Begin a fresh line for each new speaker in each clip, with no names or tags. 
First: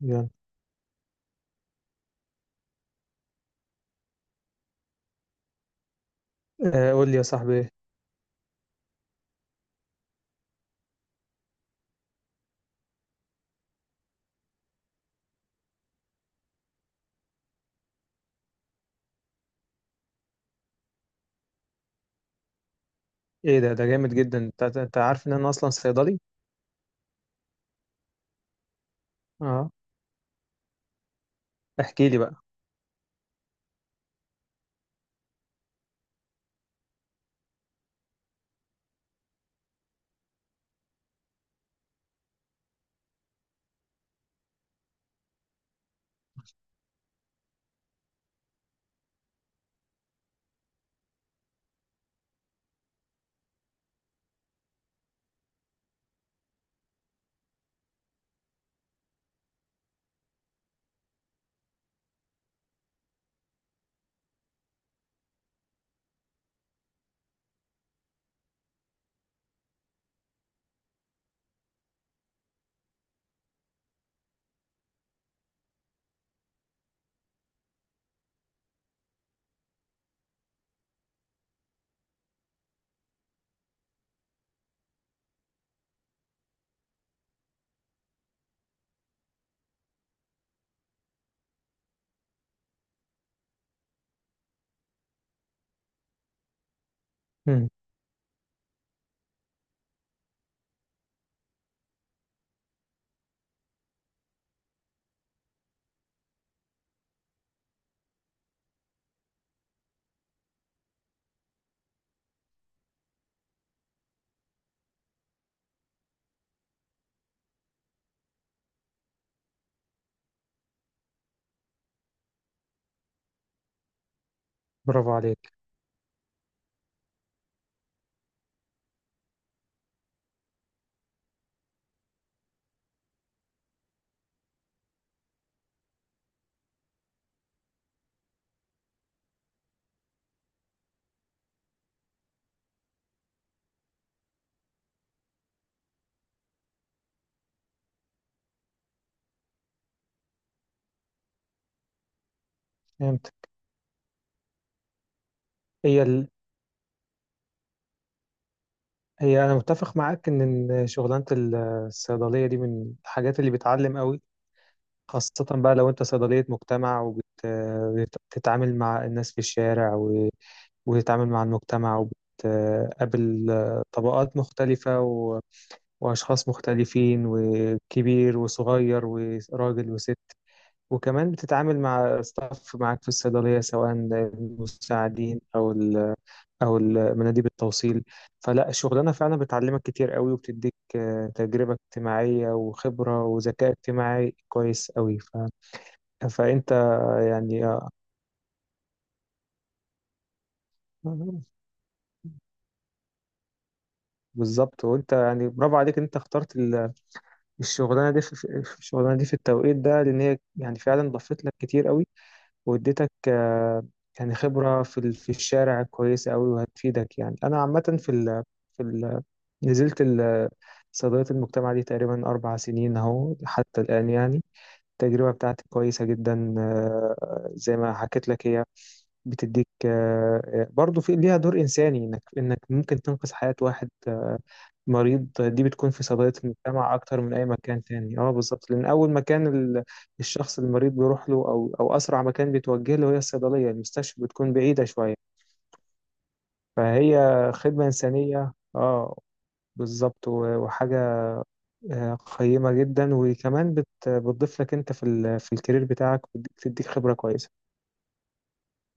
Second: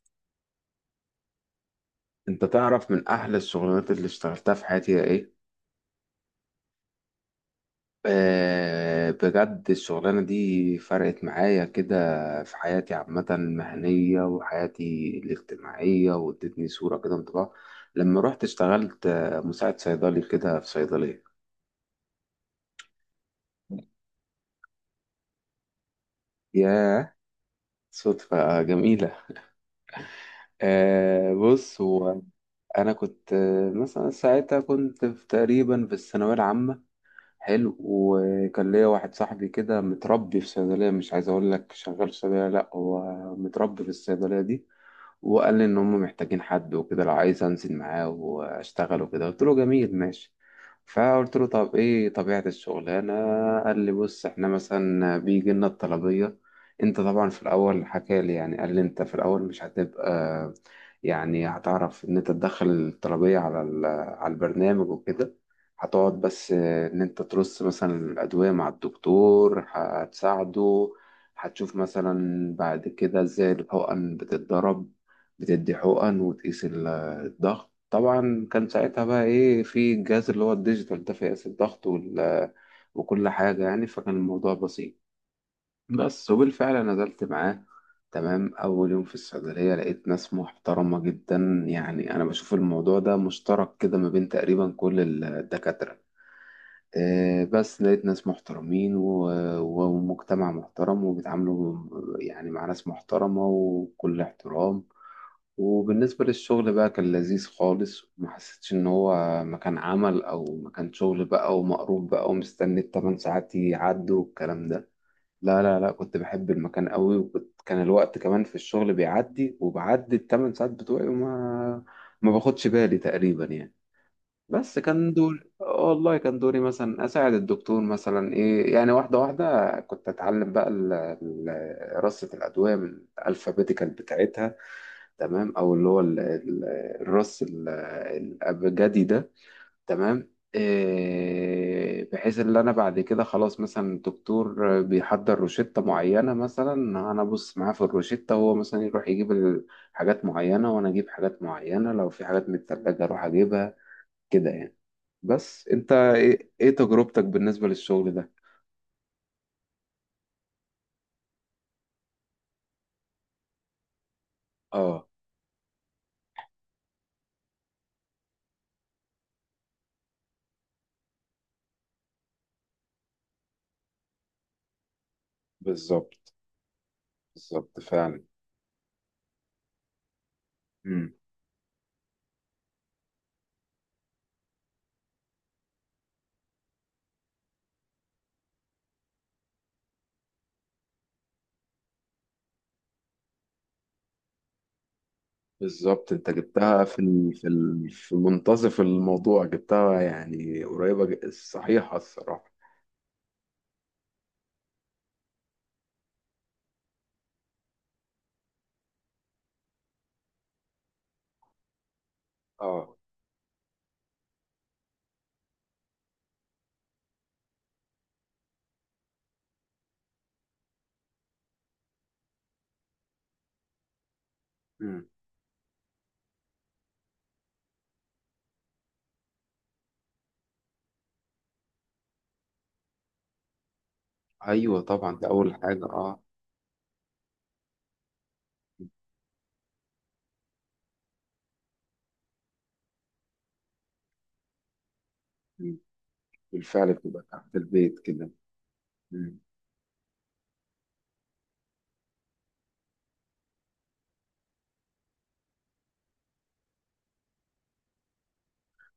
يلا.
انت تعرف من احلى الشغلانات اللي اشتغلتها في حياتي هي ايه؟
آه، قول لي يا صاحبي.
آه، بجد الشغلانه دي فرقت معايا كده في حياتي عامه المهنيه وحياتي الاجتماعيه. وادتني صوره كده انطباع لما رحت اشتغلت مساعد صيدلي كده في صيدليه.
ايه ده جامد جدا، انت عارف ان انا اصلا صيدلي.
ياه، صدفه جميله.
اه،
آه، بص
احكي لي
هو
بقى.
انا كنت مثلا ساعتها كنت في تقريبا في الثانويه العامه. حلو، وكان ليا واحد صاحبي كده متربي في صيدلية، مش عايز أقول لك شغال في صيدلية، لأ هو متربي في الصيدلية دي. وقال لي ان هم محتاجين حد وكده، لو عايز انزل معاه واشتغل وكده. قلت له جميل ماشي. فقلت له طب ايه طبيعة الشغلانة؟ قال لي بص احنا مثلا بيجي لنا الطلبية. انت طبعا في الاول حكى لي، يعني قال لي انت في الاول مش هتبقى، يعني هتعرف ان انت تدخل الطلبية على على البرنامج وكده. هتقعد بس ان انت ترص مثلا الادوية مع الدكتور، هتساعده. هتشوف مثلا بعد كده ازاي الحقن بتتضرب، بتدي حقن وتقيس الضغط. طبعا كان ساعتها بقى ايه، في الجهاز اللي هو الديجيتال ده، فيقيس الضغط وال- وكل حاجة يعني. فكان الموضوع بسيط بس، وبالفعل نزلت معاه. تمام، أول يوم في الصيدلية لقيت ناس محترمة جدا. يعني أنا بشوف الموضوع ده مشترك كده ما بين تقريبا كل الدكاترة.
مم.
بس لقيت ناس محترمين ومجتمع محترم وبيتعاملوا يعني مع ناس محترمة وكل احترام. وبالنسبة للشغل بقى، كان لذيذ خالص، وما حسيتش إن هو مكان عمل أو مكان شغل بقى، ومقروب بقى ومستني التمن ساعات يعدوا والكلام ده. لا لا لا، كنت بحب المكان قوي، وكنت كان الوقت كمان في الشغل بيعدي، وبعدي التمن ساعات بتوعي وما ما باخدش بالي تقريبا يعني. بس
برافو
كان دور،
عليك.
والله كان دوري مثلا أساعد الدكتور مثلا إيه يعني. واحدة واحدة كنت أتعلم بقى رصة الأدوية من الألفابيتيكال بتاعتها. تمام، او اللي هو الراس الابجدي ده. تمام إيه، بحيث ان انا بعد كده خلاص مثلا الدكتور بيحضر روشتة معينة، مثلا انا ابص معاه في الروشتة، هو مثلا يروح يجيب حاجات معينة وانا اجيب حاجات معينة، لو في حاجات متثلجة اروح
فهمت.
اجيبها كده يعني. بس انت
هي ال...
ايه، إيه تجربتك بالنسبة للشغل ده؟
هي انا متفق معاك ان، إن شغلانه الصيدليه دي من الحاجات اللي بتعلم قوي،
اه.
خاصه بقى لو انت صيدليه مجتمع، وبتتعامل مع الناس في الشارع وتتعامل مع المجتمع، وبتقابل طبقات مختلفه
بالظبط.
واشخاص مختلفين،
بالظبط فعلا.
وكبير وصغير وراجل وست.
إمم.
وكمان بتتعامل مع ستاف معاك في الصيدلية، سواء المساعدين أو مناديب التوصيل. فلا الشغلانة فعلا بتعلمك كتير قوي، وبتديك تجربة اجتماعية وخبرة وذكاء اجتماعي كويس قوي
بالظبط، انت
فأنت
جبتها في ال... في
يعني
ال... في منتصف الموضوع جبتها، يعني قريبة، صحيحة الصراحة.
بالظبط. وأنت يعني برافو عليك إن أنت اخترت الشغلانة دي في التوقيت ده، لأن هي يعني فعلا ضافت لك كتير قوي،
اه.
واديتك يعني خبرة في الشارع كويسة أوي وهتفيدك. يعني أنا عامة في ال في ال نزلت ال- صيدلية المجتمع دي تقريبا 4 سنين أهو حتى الآن يعني.
مم.
التجربة بتاعتي كويسة جدا، زي ما حكيت لك هي بتديك، برضو في ليها دور إنساني، إنك ممكن تنقذ حياة واحد
ايوه طبعا، ده
مريض.
اول
دي
حاجة،
بتكون في
اه.
صيدلية المجتمع أكتر من أي مكان تاني، أه بالظبط، لأن أول مكان الشخص المريض بيروح له، أو أسرع مكان بيتوجه له هي الصيدلية. المستشفى بتكون بعيدة شوية.
مم. بالفعل،
فهي
بتبقى تحت
خدمة
البيت كده.
إنسانية، أه
مم.
بالظبط، و- وحاجة قيمة جدا، وكمان بتضيف لك أنت في الكارير بتاعك، وبتديك خبرة كويسة.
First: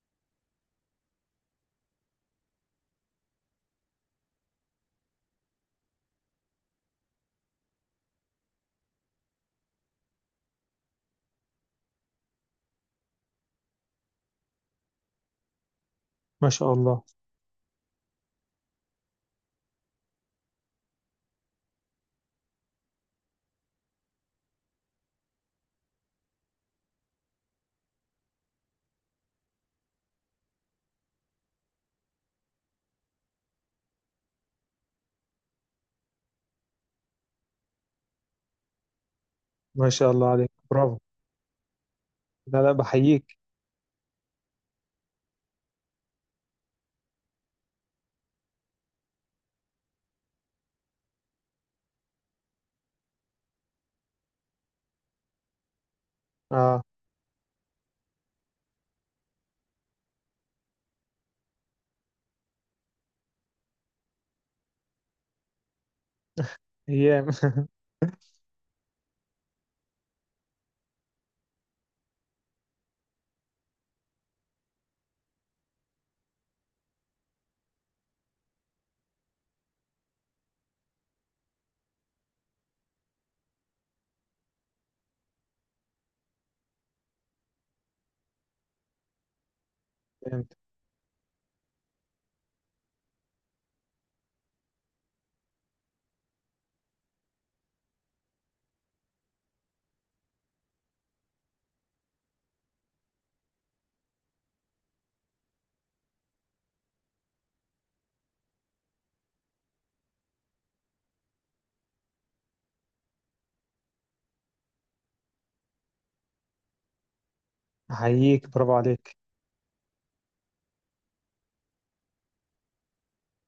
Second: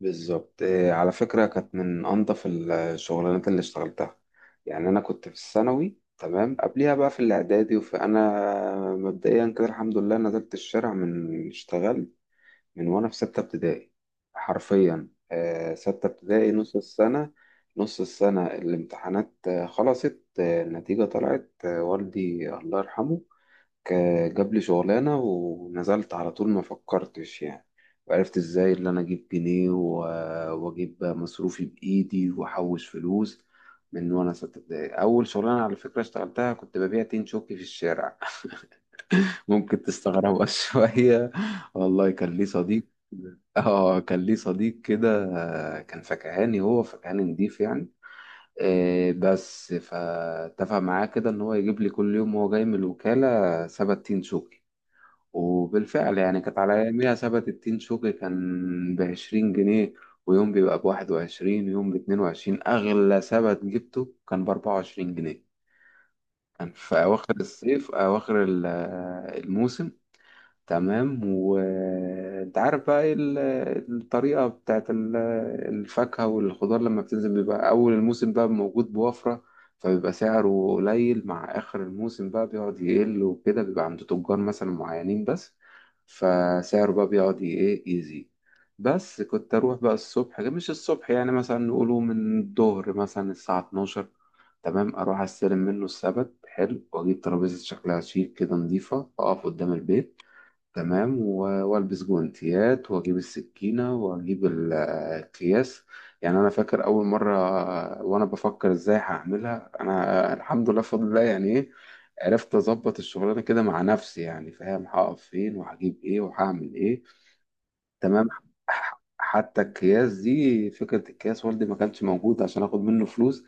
بالظبط. آه، على فكرة كانت من انظف الشغلانات اللي اشتغلتها. يعني انا كنت في الثانوي تمام، قبليها بقى في الاعدادي، وفي- انا مبدئيا كده الحمد لله نزلت الشارع، من اشتغلت من وانا في ستة ابتدائي. حرفيا ستة
ما
ابتدائي
شاء
نص
الله.
السنة. نص السنة الامتحانات خلصت، النتيجة طلعت، والدي الله يرحمه جاب لي شغلانة ونزلت على طول، ما فكرتش يعني. وعرفت ازاي اللي انا اجيب جنيه و- واجيب مصروفي بايدي واحوش فلوس من وانا ستة ابتدائي. اول شغلانة على فكرة اشتغلتها كنت ببيع تين شوكي في الشارع، ممكن
ما شاء الله
تستغربها
عليك، برافو.
شوية. والله كان ليه
لا لا،
صديق.
بحييك.
اه كان ليه صديق كده، كان فكهاني، هو فكهاني نضيف يعني. بس فاتفق معاه كده ان هو يجيب لي كل يوم وهو جاي من الوكالة سبت تين شوكي. وبالفعل يعني، كانت على
اه.
اياميها سبت التين شوكي كان ب20 جنيه. ويوم بيبقى ب21، ويوم ب22، اغلى سبت جبته كان ب24 جنيه. كان في
ايام
اواخر الصيف، اواخر الموسم. تمام، وانت عارف بقى ايه الطريقة بتاعت الفاكهة والخضار، لما بتنزل بيبقى أول الموسم بقى موجود بوفرة، فبيبقى سعره قليل. مع آخر الموسم بقى بيقعد يقل وكده، بيبقى عند تجار مثلا معينين بس، فسعره بقى بيقعد ايه يزيد. بس كنت أروح بقى الصبح،
فهمت.
مش الصبح يعني، مثلا نقوله من الظهر مثلا الساعة 12. تمام، أروح أستلم منه السبت حلو، وأجيب ترابيزة شكلها شيك كده نظيفة، أقف قدام البيت. تمام، و- والبس جوانتيات، واجيب السكينه، واجيب الاكياس. يعني انا فاكر اول مره وانا بفكر ازاي هعملها، انا الحمد لله بفضل الله يعني ايه عرفت اظبط الشغلانه كده مع نفسي، يعني فاهم، هقف فين وهجيب ايه وهعمل ايه. تمام،
احييك، برافو عليك.
حتى الكياس دي فكره، الكياس والدي ما كانش موجود عشان اخد منه فلوس.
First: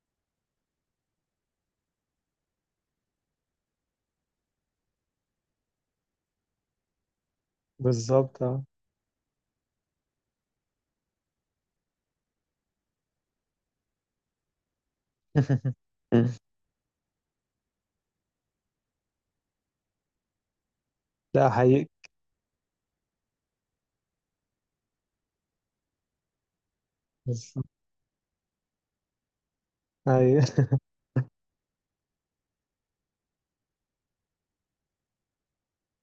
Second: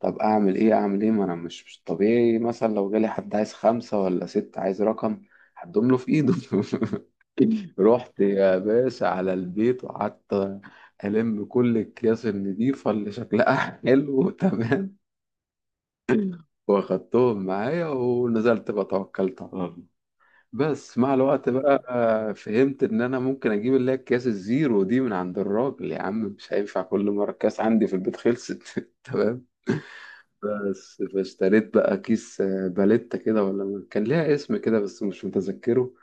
طب اعمل ايه، اعمل ايه، ما انا مش طبيعي مثلا لو جالي حد عايز خمسه ولا ست، عايز رقم هدوم له في ايده رحت
بالظبط،
يا
اه.
باشا على البيت وقعدت ألم كل الأكياس النضيفة اللي شكلها حلو. تمام، واخدتهم معايا ونزلت بقى، توكلت على الله. بس مع
لا
الوقت بقى
احييك.
فهمت إن أنا ممكن أجيب اللي هي الأكياس الزيرو دي من عند الراجل يا عم، مش هينفع كل مرة الكاس
بالظبط،
عندي في البيت خلصت تمام،
ايوه.
بس فاشتريت بقى كيس باليتا كده، ولا كان ليها اسم كده بس مش متذكره.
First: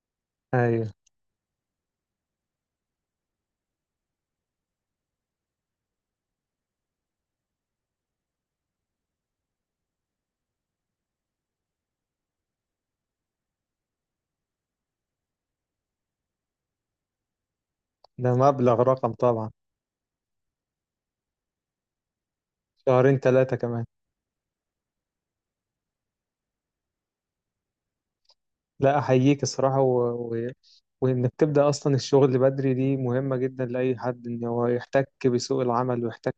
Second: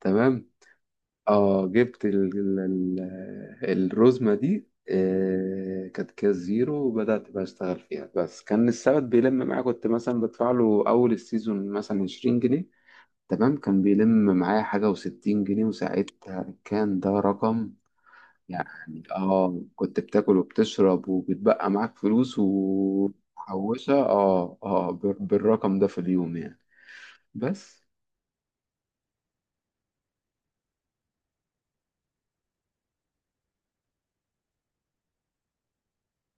تمام،
ايوه،
اه جبت الرزمة دي. كانت كاس زيرو، وبدأت بقى أشتغل فيها. بس كان السبت بيلم معايا، كنت مثلا بدفع له أول السيزون مثلا 20 جنيه، تمام، كان بيلم معايا حاجة وستين جنيه، وساعتها كان ده رقم
ده مبلغ،
يعني.
رقم طبعا.
اه كنت بتاكل وبتشرب وبتبقى معاك فلوس
شهرين ثلاثة كمان.
ومحوشة، اه اه بالرقم ده في اليوم يعني بس.
لا احييك الصراحة، و... وانك تبدأ اصلا الشغل بدري، دي مهمة جدا لأي حد، ان هو يحتك بسوق العمل ويحتك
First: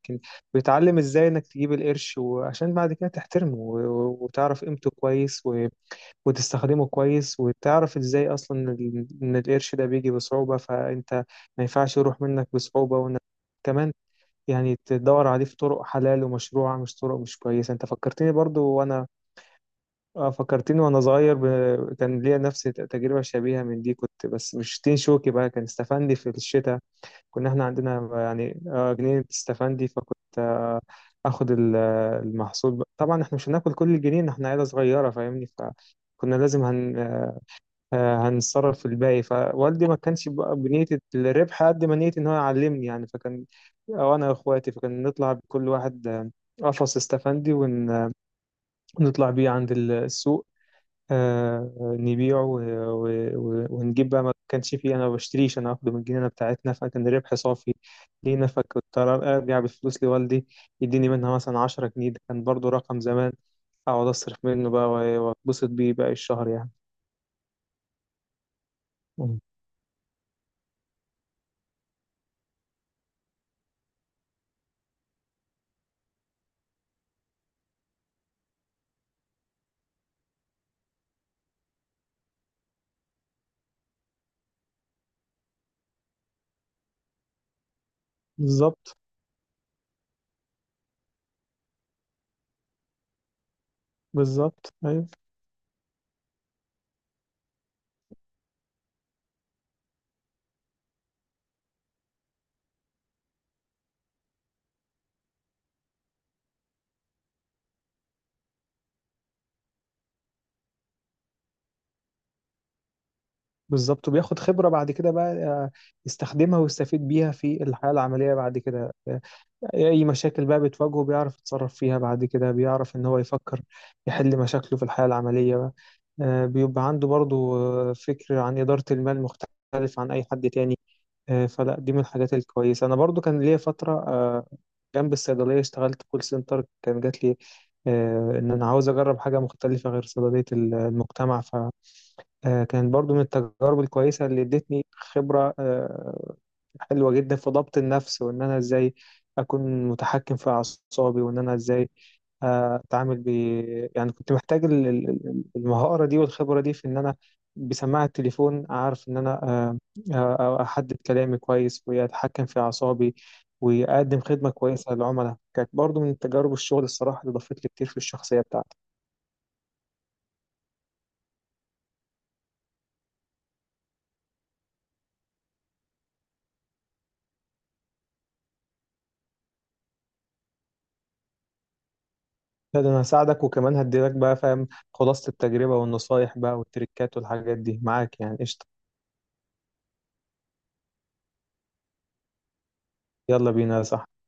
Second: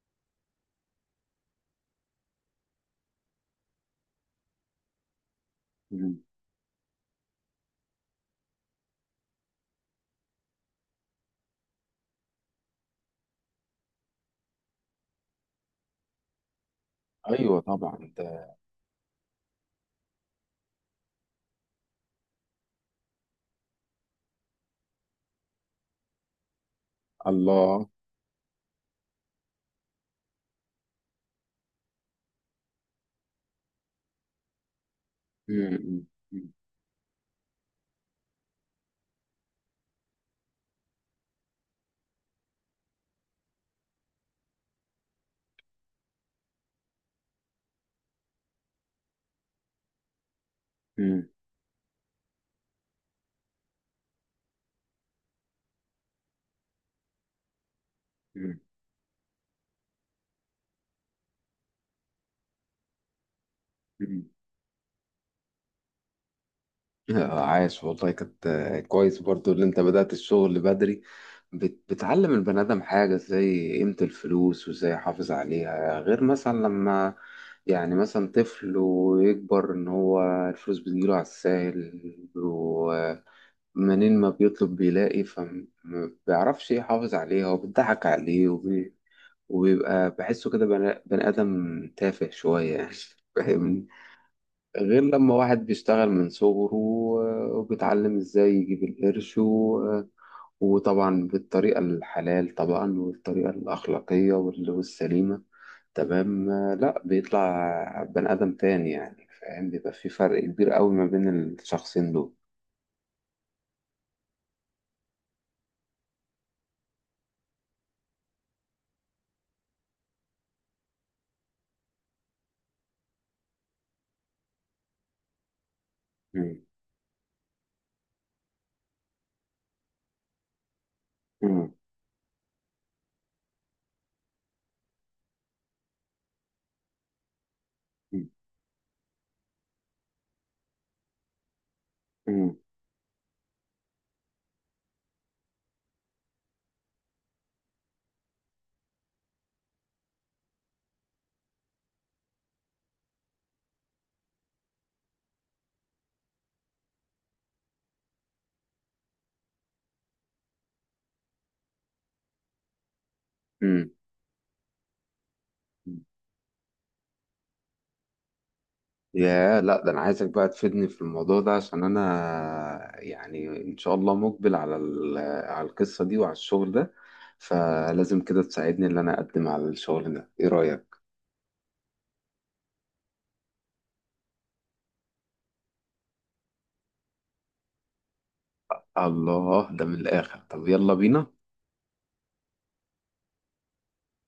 ويتعلم ازاي انك تجيب القرش، وعشان بعد كده تحترمه وتعرف قيمته كويس
مم.
وتستخدمه كويس. وتعرف ازاي اصلا ان إن القرش ده بيجي بصعوبة، فانت ما ينفعش يروح منك بصعوبة، وانك كمان يعني تدور عليه في طرق حلال ومشروعة، مش طرق مش
ايوه
كويسة. انت
طبعا
فكرتني
ده.
برضو، وانا فكرتني وانا صغير، كان ليا نفس تجربة شبيهة من دي، كنت بس مش تين شوكي بقى، كان استفندي في الشتاء. كنا احنا
الله.
عندنا يعني جنينة استفندي، فكنت اخد المحصول بقى. طبعا احنا مش هناكل كل الجنين، احنا عيلة صغيرة فاهمني،
مم.
فكنا
مم.
لازم هن آه، هنتصرف في الباقي. فوالدي ما كانش بقى بنية الربح، قد ما نية إن هو يعلمني يعني. أو أنا وإخواتي، فكان نطلع بكل واحد قفص استفندي، ونطلع بيه عند السوق،
مم.
نبيعه ونجيب بقى. ما كانش فيه أنا ما بشتريش، أنا باخده من الجنينة بتاعتنا، فكان الربح صافي لينا.
مم.
فكنت أرجع بالفلوس لوالدي، يديني منها مثلا 10 جنيه، ده كان برضو رقم زمان. أقعد
مم.
أصرف منه بقى، وأتبسط بيه باقي الشهر يعني.
آه، عاش والله، كانت كويس
مم.
برضو اللي انت بدأت الشغل بدري. بتعلم البني آدم حاجة زي قيمة الفلوس وازاي يحافظ عليها، غير مثلا لما يعني مثلا طفل ويكبر ان هو الفلوس بتجيله على الساهل، ومنين ما بيطلب بيلاقي، فما بيعرفش يحافظ عليها وبتضحك عليه
بالظبط.
وبيبقى بحسه كده بني آدم تافه شوية يعني فاهم.
بالظبط،
غير
ايوه.
لما واحد بيشتغل من صغره، وبيتعلم ازاي يجيب القرش و- وطبعا بالطريقة الحلال طبعا، والطريقة الأخلاقية والسليمة. تمام، لا بيطلع بني آدم تاني يعني فاهم، بيبقى في فرق كبير قوي ما بين الشخصين دول.
بالظبط. وبياخد خبرة بعد كده بقى، يستخدمها ويستفيد بيها في الحياة العملية بعد كده. أي مشاكل بقى بتواجهه، بيعرف يتصرف فيها بعد كده، بيعرف إن هو يفكر يحل مشاكله في الحياة العملية بقى.
مم.
بيبقى عنده برضو فكر عن إدارة المال مختلف عن أي حد تاني.
مم.
فلا دي من الحاجات الكويسة. أنا برضو كان ليا فترة جنب الصيدلية اشتغلت كول سنتر، كان جات لي
مم.
إن أنا عاوز أجرب حاجة مختلفة غير صيدلية المجتمع.
مم.
كانت برضو من التجارب الكويسة اللي ادتني خبرة حلوة جدا في ضبط النفس، وإن أنا إزاي أكون متحكم في أعصابي، وإن أنا إزاي أتعامل يعني. كنت محتاج المهارة دي والخبرة دي، في إن أنا بسماعة التليفون أعرف إن أنا أحدد كلامي كويس، وأتحكم في أعصابي،
مم.
وأقدم خدمة كويسة للعملاء. كانت برضو من تجارب الشغل الصراحة اللي ضافت لي كتير في الشخصية بتاعتي.
يا لا، ده انا عايزك بقى تفيدني في الموضوع ده، عشان انا يعني ان شاء الله مقبل على على القصة دي وعلى الشغل ده. فلازم كده تساعدني ان انا اقدم على الشغل ده، ايه رأيك؟
لا ده انا هساعدك، وكمان هديلك بقى فاهم، خلاصة التجربة والنصايح بقى والتريكات والحاجات دي معاك يعني، قشطة.
الله، ده من الاخر. طب يلا بينا.
يلا بينا يا صاحبي.